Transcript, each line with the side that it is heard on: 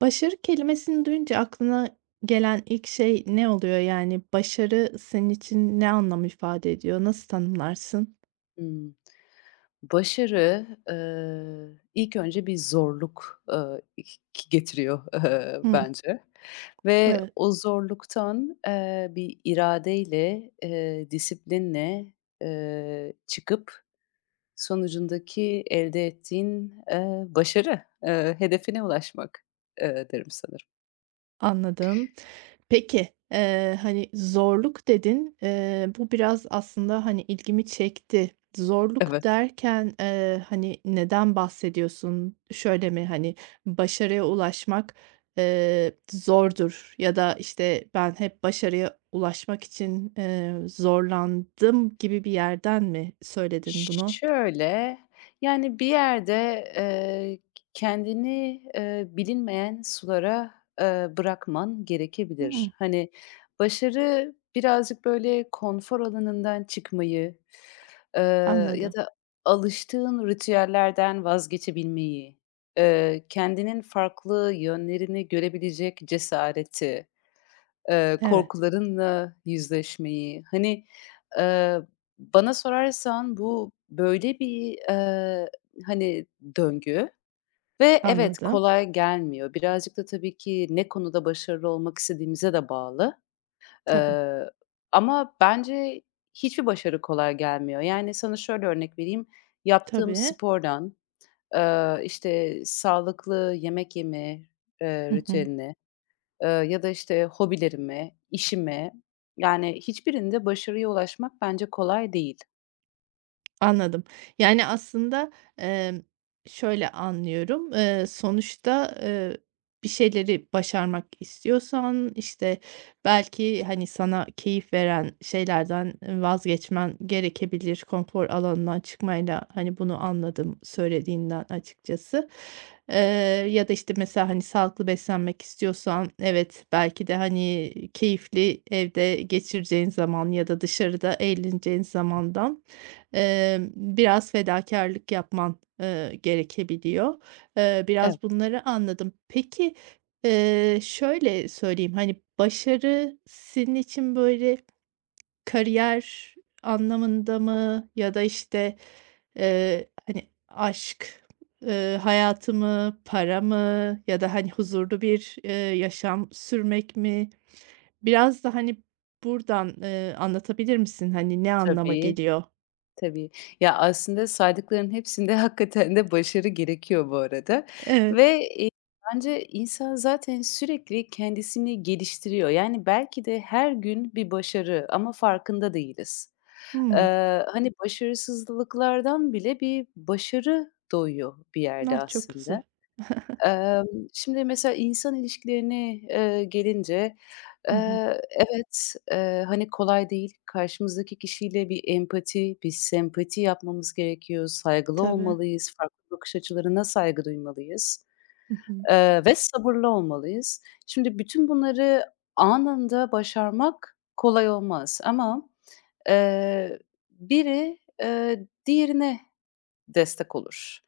right: Başarı kelimesini duyunca aklına gelen ilk şey ne oluyor? Başarı senin için ne anlam ifade ediyor? Nasıl tanımlarsın?
left: Hımm. Başarı, ilk önce bir zorluk, ik ki getiriyor,
right: Hımm,
left: bence ve
right: evet,
left: o zorluktan, bir iradeyle, disiplinle, çıkıp sonucundaki elde ettiğin, başarı, hedefine ulaşmak, derim sanırım.
right: anladım. Peki, "zorluk" dedin. Bu biraz ilgimi çekti.
left: Evet.
right: Zorluk derken, neden bahsediyorsun? Şöyle mi, başarıya ulaşmak zordur ya da, işte, ben hep başarıya ulaşmak için zorlandım gibi bir yerden mi söyledin bunu?
left: Şöyle, yani, bir yerde, eee, kendini, bilinmeyen sulara, bırakman gerekebilir.
right: Hımm,
left: Hani, başarı birazcık, böyle, konfor alanından çıkmayı, eee, ya
right: anladım.
left: da alıştığın ritüellerden vazgeçebilmeyi, kendinin farklı yönlerini görebilecek cesareti,
right: Evet,
left: korkularınla yüzleşmeyi, hani, eee, bana sorarsan bu böyle bir, hani, döngü ve evet,
right: anladım.
left: kolay gelmiyor. Birazcık da tabii ki ne konuda başarılı olmak istediğimize de bağlı.
right: Tabii,
left: Eee, ama bence hiçbir başarı kolay gelmiyor. Yani, sana şöyle örnek vereyim, yaptığım
right: tabii.
left: spordan, işte, sağlıklı yemek yeme,
right: Hı hı.
left: ritüeline ya da, işte, hobilerime, işime, yani, hiçbirinde başarıya ulaşmak bence kolay değil.
right: Anladım. Yani, aslında, emm, şöyle anlıyorum, sonuçta, bir şeyleri başarmak istiyorsan, işte, belki, hani, sana keyif veren şeylerden vazgeçmen gerekebilir. Konfor alanından çıkmayla, hani, bunu anladım söylediğinden açıkçası. Eee, ya da, işte, mesela, hani, sağlıklı beslenmek istiyorsan, evet, belki de, hani, keyifli evde geçireceğin zaman ya da dışarıda eğleneceğin zamandan... biraz fedakarlık yapman gerekebiliyor.
left: Evet,
right: Biraz bunları anladım. Peki, şöyle söyleyeyim, hani, başarı senin için, böyle, kariyer anlamında mı ya da, işte, aşk hayatı mı, para mı ya da, hani, huzurlu bir yaşam sürmek mi? Biraz da, hani, buradan anlatabilir misin? Hani, ne anlama
left: tabii,
right: geliyor?
left: tabii. Ya, aslında saydıkların hepsinde hakikaten de başarı gerekiyor bu arada
right: Evet.
left: ve, bence insan zaten sürekli kendisini geliştiriyor. Yani, belki de her gün bir başarı ama farkında değiliz.
right: Hıı.
left: Hani, başarısızlıklardan bile bir başarı doğuyor bir yerde
right: Ah, çok
left: aslında.
right: güzel.
left: Emm, şimdi mesela insan ilişkilerine, gelince,
right: Hı hı.
left: evet, hani, kolay değil. Karşımızdaki kişiyle bir empati, bir sempati yapmamız gerekiyor. Saygılı
right: Tabii.
left: olmalıyız. Farklı bakış açılarına saygı duymalıyız,
right: Hı hı.
left: ve sabırlı olmalıyız. Şimdi bütün bunları anında başarmak kolay olmaz ama, eee, biri, diğerine destek olur,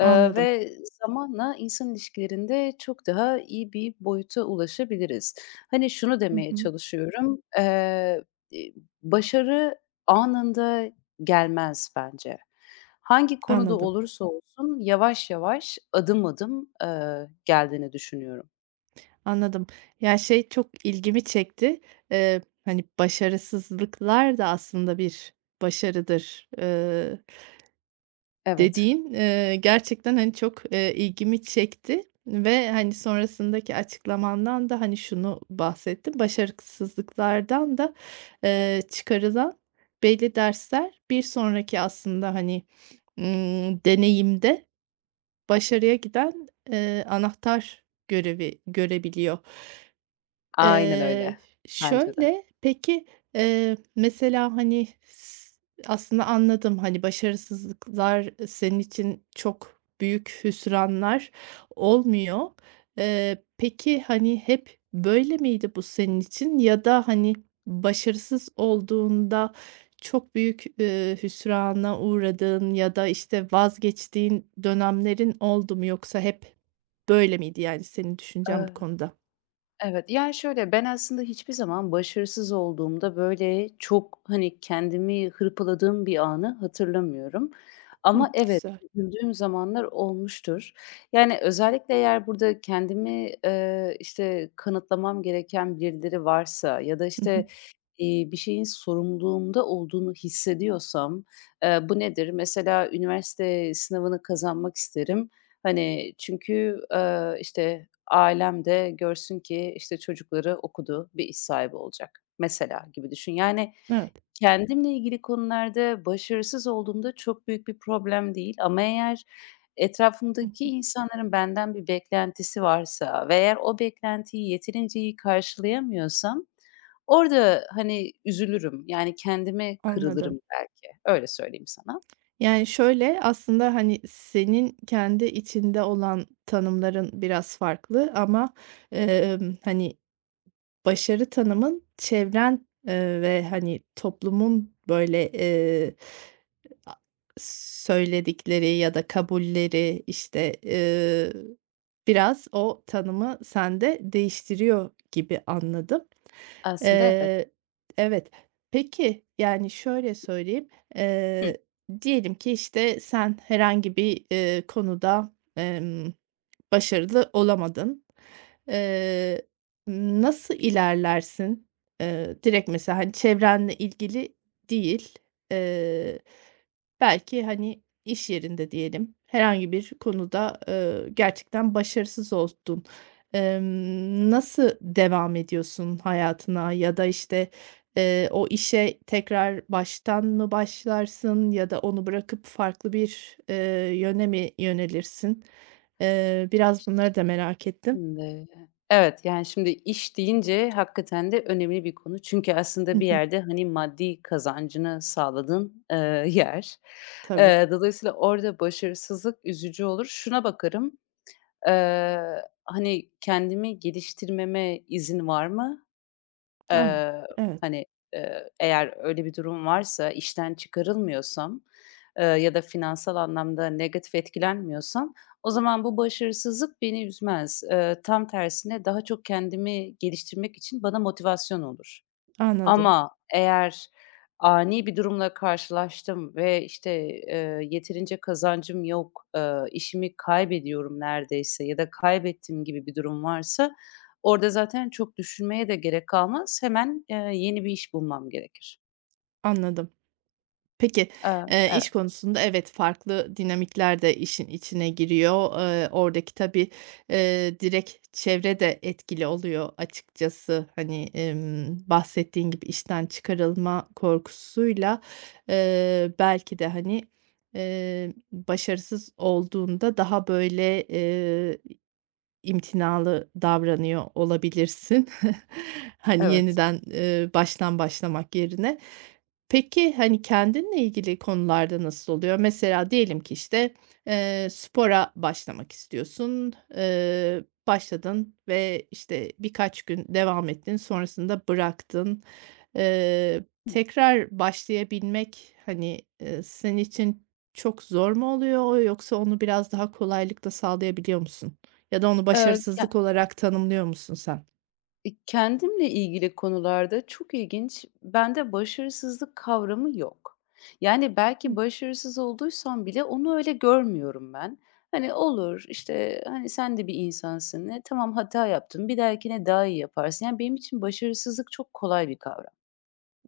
left: ve zamanla insan ilişkilerinde çok daha iyi bir boyuta ulaşabiliriz. Hani, şunu
right: Hı
left: demeye
right: hı.
left: çalışıyorum, iii, başarı anında gelmez bence. Hangi konuda
right: Anladım,
left: olursa olsun yavaş yavaş, adım adım, geldiğini düşünüyorum.
right: anladım. Ya, şey çok ilgimi çekti. Hani, başarısızlıklar da aslında bir başarıdır.
left: Evet,
right: Dediğin gerçekten, hani, çok ilgimi çekti ve, hani, sonrasındaki açıklamandan da, hani, şunu bahsettim başarısızlıklardan da çıkarılan belli dersler bir sonraki aslında, hani, deneyimde başarıya giden anahtar görevi görebiliyor.
left: aynen
right: Eee,
left: öyle. Bence de.
right: şöyle, peki, mesela, hani, aslında anladım, hani, başarısızlıklar senin için çok büyük hüsranlar olmuyor. Peki, hani, hep böyle miydi bu senin için ya da, hani, başarısız olduğunda çok büyük hüsrana uğradığın ya da, işte, vazgeçtiğin dönemlerin oldu mu yoksa hep böyle miydi, yani, senin düşüncen bu
left: Eee
right: konuda?
left: Evet, yani, şöyle, ben aslında hiçbir zaman başarısız olduğumda, böyle, çok, hani, kendimi hırpaladığım bir anı hatırlamıyorum
right: Hıh,
left: ama evet,
right: güzel.
left: üzüldüğüm zamanlar olmuştur. Yani, özellikle eğer burada kendimi, işte, kanıtlamam gereken birileri varsa ya da,
right: Hı
left: işte,
right: hı.
left: bir şeyin sorumluluğumda olduğunu hissediyorsam, bu nedir? Mesela üniversite sınavını kazanmak isterim. Hani, çünkü, işte, ailem de görsün ki, işte, çocukları okudu, bir iş sahibi olacak mesela gibi düşün. Yani
right: Evet.
left: kendimle ilgili konularda başarısız olduğumda çok büyük bir problem değil ama eğer
right: Hı
left: etrafımdaki
right: hı.
left: insanların benden bir beklentisi varsa ve eğer o beklentiyi yeterince iyi karşılayamıyorsam orada, hani, üzülürüm. Yani kendime
right: Anladım.
left: kırılırım belki. Öyle söyleyeyim sana.
right: Yani, şöyle, aslında, hani, senin kendi içinde olan tanımların biraz farklı ama, hani, başarı tanımın çevren ve, hani, toplumun, böyle, a söyledikleri ya da kabulleri, işte, biraz o tanımı sende değiştiriyor gibi anladım.
left: Aslında evet.
right: Eee, evet. Peki, yani, şöyle söyleyeyim,
left: Hı.
right: eee, diyelim ki, işte, sen herhangi bir konuda, başarılı olamadın. Eee, nasıl ilerlersin? Direkt mesela, hani, çevrenle ilgili değil, eee, belki, hani, iş yerinde diyelim, herhangi bir konuda gerçekten başarısız oldun. Nasıl devam ediyorsun hayatına ya da, işte, o işe tekrar baştan mı başlarsın ya da onu bırakıp farklı bir yöne mi yönelirsin? Biraz bunları da merak ettim.
left: Şimdi, evet, yani, şimdi iş deyince hakikaten de önemli bir konu. Çünkü aslında bir yerde, hani, maddi kazancını sağladığın, yer.
right: Tabii.
left: Dolayısıyla orada başarısızlık üzücü olur. Şuna bakarım, eee, hani, kendimi geliştirmeme izin var mı?
right: Ah,
left: Eee,
right: evet,
left: hani, eğer öyle bir durum varsa, işten çıkarılmıyorsam, ya da finansal anlamda negatif etkilenmiyorsam o zaman bu başarısızlık beni üzmez. Tam tersine daha çok kendimi geliştirmek için bana motivasyon olur.
right: anladım,
left: Ama eğer ani bir durumla karşılaştım ve, işte, yeterince kazancım yok, işimi kaybediyorum neredeyse ya da kaybettiğim gibi bir durum varsa orada zaten çok düşünmeye de gerek kalmaz. Hemen, yeni bir iş bulmam gerekir.
right: anladım. Peki,
left: Eee,
right: iş
left: evet.
right: konusunda evet, farklı dinamikler de işin içine giriyor. Oradaki tabii, direkt çevre de etkili oluyor açıkçası. Hani, bahsettiğin gibi işten çıkarılma korkusuyla, belki de, başarısız olduğunda daha böyle, İmtinalı davranıyor olabilirsin. Hani
left: Evet.
right: yeniden baştan başlamak yerine. Peki, hani, kendinle ilgili konularda nasıl oluyor? Mesela diyelim ki, işte, spora başlamak istiyorsun. Başladın ve, işte, birkaç gün devam ettin, sonrasında bıraktın.
left: Hı.
right: Tekrar başlayabilmek, hani, senin için çok zor mu oluyor yoksa onu biraz daha kolaylıkla sağlayabiliyor musun? Ya da onu başarısızlık olarak tanımlıyor musun sen?
left: E, kendimle ilgili konularda çok ilginç, bende başarısızlık kavramı yok. Yani belki
right: Hıh,
left: başarısız olduysam bile onu öyle görmüyorum ben. Hani olur, işte, hani, sen de bir insansın, e, tamam hata yaptın, bir dahakine daha iyi yaparsın. Yani benim için başarısızlık çok kolay bir kavram.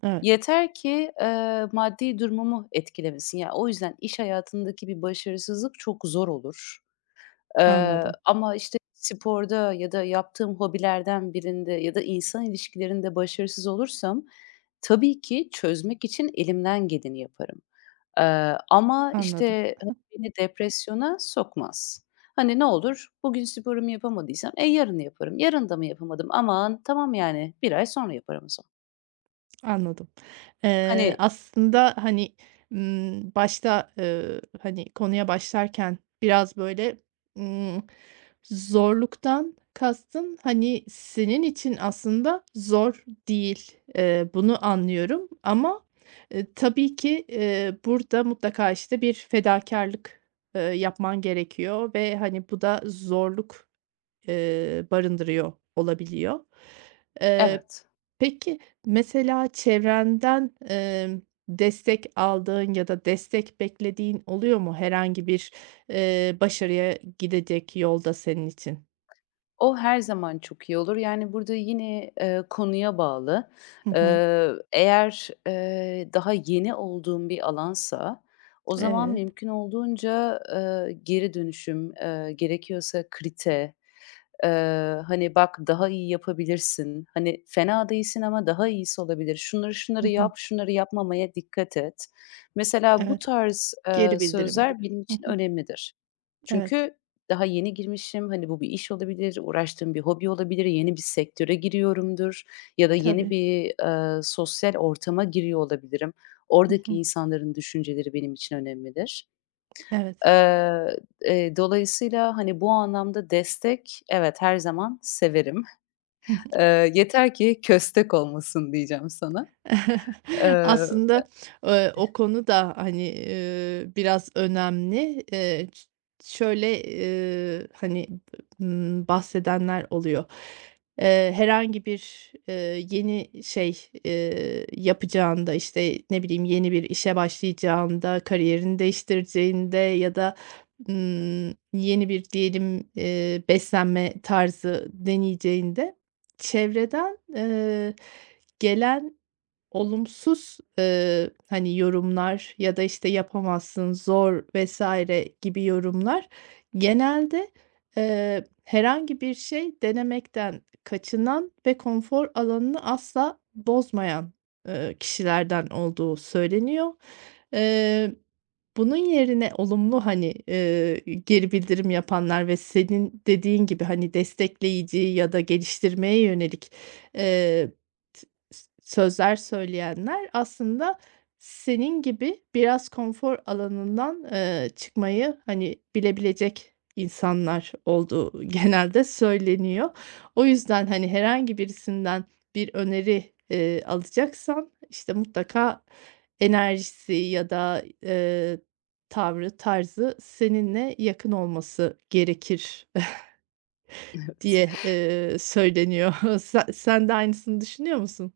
right: evet,
left: Yeter ki, maddi durumumu etkilemesin. Yani o yüzden iş hayatındaki bir başarısızlık çok zor olur.
right: anladım,
left: Ama, işte, sporda ya da yaptığım hobilerden birinde ya da insan ilişkilerinde başarısız olursam tabii ki çözmek için elimden geleni yaparım. Ama,
right: anladım.
left: işte, hani, beni depresyona sokmaz. Hani, ne olur, bugün sporumu yapamadıysam, e, yarın yaparım. Yarın da mı yapamadım? Aman, tamam, yani, bir ay sonra yaparım o zaman.
right: Anladım.
left: Hani
right: Aslında, hani, başta, hani, konuya başlarken biraz, böyle, ımm, zorluktan kastın, hani, senin için aslında zor değil. Bunu anlıyorum ama, tabii ki, burada mutlaka, işte, bir fedakarlık yapman gerekiyor ve, hani, bu da zorluk barındırıyor olabiliyor. Eee
left: Evet.
right: Peki, mesela çevrenden, destek aldığın ya da destek beklediğin oluyor mu herhangi bir başarıya gidecek yolda senin için?
left: O her zaman çok iyi olur. Yani, burada yine, konuya bağlı.
right: Hı hı.
left: Eğer daha yeni olduğum bir alansa o zaman
right: Evet.
left: mümkün olduğunca, geri dönüşüm, gerekiyorsa krite, hani, "Bak, daha iyi yapabilirsin. Hani, fena değilsin ama daha iyisi olabilir. Şunları
right: Hı
left: şunları
right: hı.
left: yap, şunları yapmamaya dikkat et." Mesela bu
right: Evet.
left: tarz,
right: Geri bildirim
left: sözler
right: gibi.
left: benim
right: Hı
left: için
right: hı.
left: önemlidir.
right: Evet.
left: Çünkü daha yeni girmişim, hani, bu bir iş olabilir, uğraştığım bir hobi olabilir, yeni bir sektöre giriyorumdur ya da yeni
right: Tabii.
left: bir, sosyal ortama giriyor olabilirim.
right: Hı
left: Oradaki
right: hı.
left: insanların düşünceleri benim için önemlidir.
right: Evet.
left: Eee, dolayısıyla, hani, bu anlamda destek, evet, her zaman severim.
right: Hı.
left: Yeter ki köstek olmasın diyeceğim sana. Eee,
right: Aslında,
left: e
right: o konu da, biraz önemli. Ş Şöyle, bahsedenler oluyor. Herhangi bir yeni şey yapacağında, işte, ne bileyim, yeni bir işe başlayacağında, kariyerini değiştireceğinde ya da, yeni bir diyelim, beslenme tarzı deneyeceğinde çevreden gelen olumsuz, hani, yorumlar ya da, işte, yapamazsın, zor vesaire gibi yorumlar genelde herhangi bir şey denemekten kaçınan ve konfor alanını asla bozmayan kişilerden olduğu söyleniyor. Eee, bunun yerine olumlu, geri bildirim yapanlar ve senin dediğin gibi, hani, destekleyici ya da geliştirmeye yönelik, eee, S sözler söyleyenler aslında senin gibi biraz konfor alanından çıkmayı, hani, bilebilecek insanlar olduğu genelde söyleniyor. O yüzden, hani, herhangi birisinden bir öneri alacaksan, işte, mutlaka enerjisi ya da, tavrı, tarzı seninle yakın olması gerekir
left: Evet.
right: diye söyleniyor. Sen de aynısını düşünüyor musun?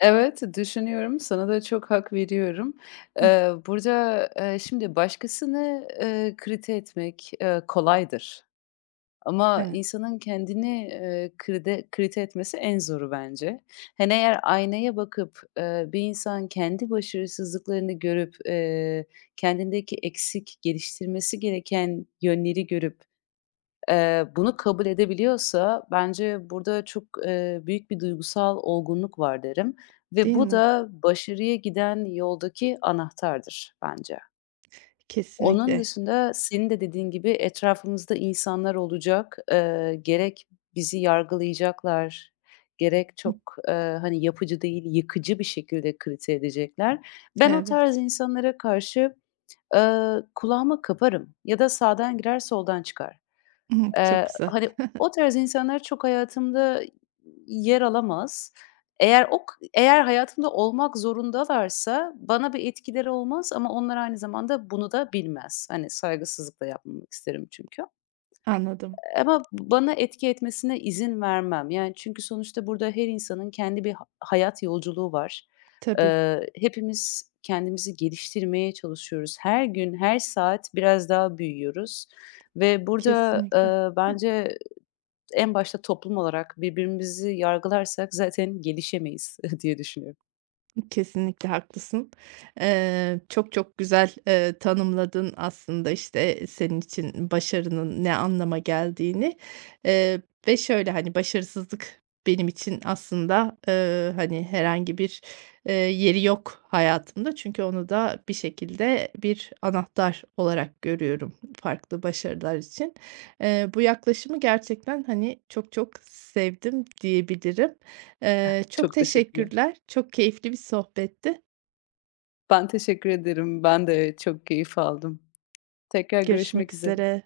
left: Evet, düşünüyorum. Sana da çok hak veriyorum.
right: Hıh,
left: Burada, şimdi başkasını, kriti etmek, kolaydır ama
right: evet.
left: insanın kendini, kride kriti etmesi en zoru bence. Hani, eğer aynaya bakıp, bir insan kendi başarısızlıklarını görüp, kendindeki eksik, geliştirmesi gereken yönleri görüp bunu kabul edebiliyorsa bence burada çok, büyük bir duygusal olgunluk var derim ve
right: Değil
left: bu
right: mi?
left: da başarıya giden yoldaki anahtardır bence. Onun
right: Kesinlikle.
left: dışında senin de dediğin gibi etrafımızda insanlar olacak. Gerek bizi yargılayacaklar, gerek
right: Hıh,
left: çok, hani, yapıcı değil, yıkıcı bir şekilde kritize edecekler. Ben o tarz
right: evet.
left: insanlara karşı, kulağımı kaparım ya da sağdan girer soldan çıkar.
right: Hı, çok güzel.
left: Hani, o tarz insanlar çok hayatımda yer alamaz. Eğer ok eğer hayatımda olmak zorundalarsa bana bir etkileri olmaz ama onlar aynı zamanda bunu da bilmez. Hani, saygısızlık da yapmamak isterim çünkü.
right: Anladım.
left: Ama bana etki etmesine izin vermem. Yani, çünkü sonuçta burada her insanın kendi bir hayat yolculuğu var.
right: Tabii,
left: Hepimiz kendimizi geliştirmeye çalışıyoruz. Her gün, her saat biraz daha büyüyoruz ve burada,
right: kesinlikle.
left: bence en başta toplum olarak birbirimizi yargılarsak zaten gelişemeyiz diye düşünüyorum.
right: Kesinlikle haklısın. Çok çok güzel tanımladın aslında, işte, senin için başarının ne anlama geldiğini, eee, ve şöyle, hani, başarısızlık benim için aslında, hani, herhangi bir yeri yok hayatımda. Çünkü onu da bir şekilde bir anahtar olarak görüyorum farklı başarılar için. Bu yaklaşımı gerçekten, hani, çok çok sevdim diyebilirim. Çok
left: Çok teşekkürler.
right: teşekkürler. Çok keyifli bir sohbetti.
left: Ben teşekkür ederim. Ben de çok keyif aldım. Tekrar
right: Görüşmek
left: görüşmek üzere.
right: üzere.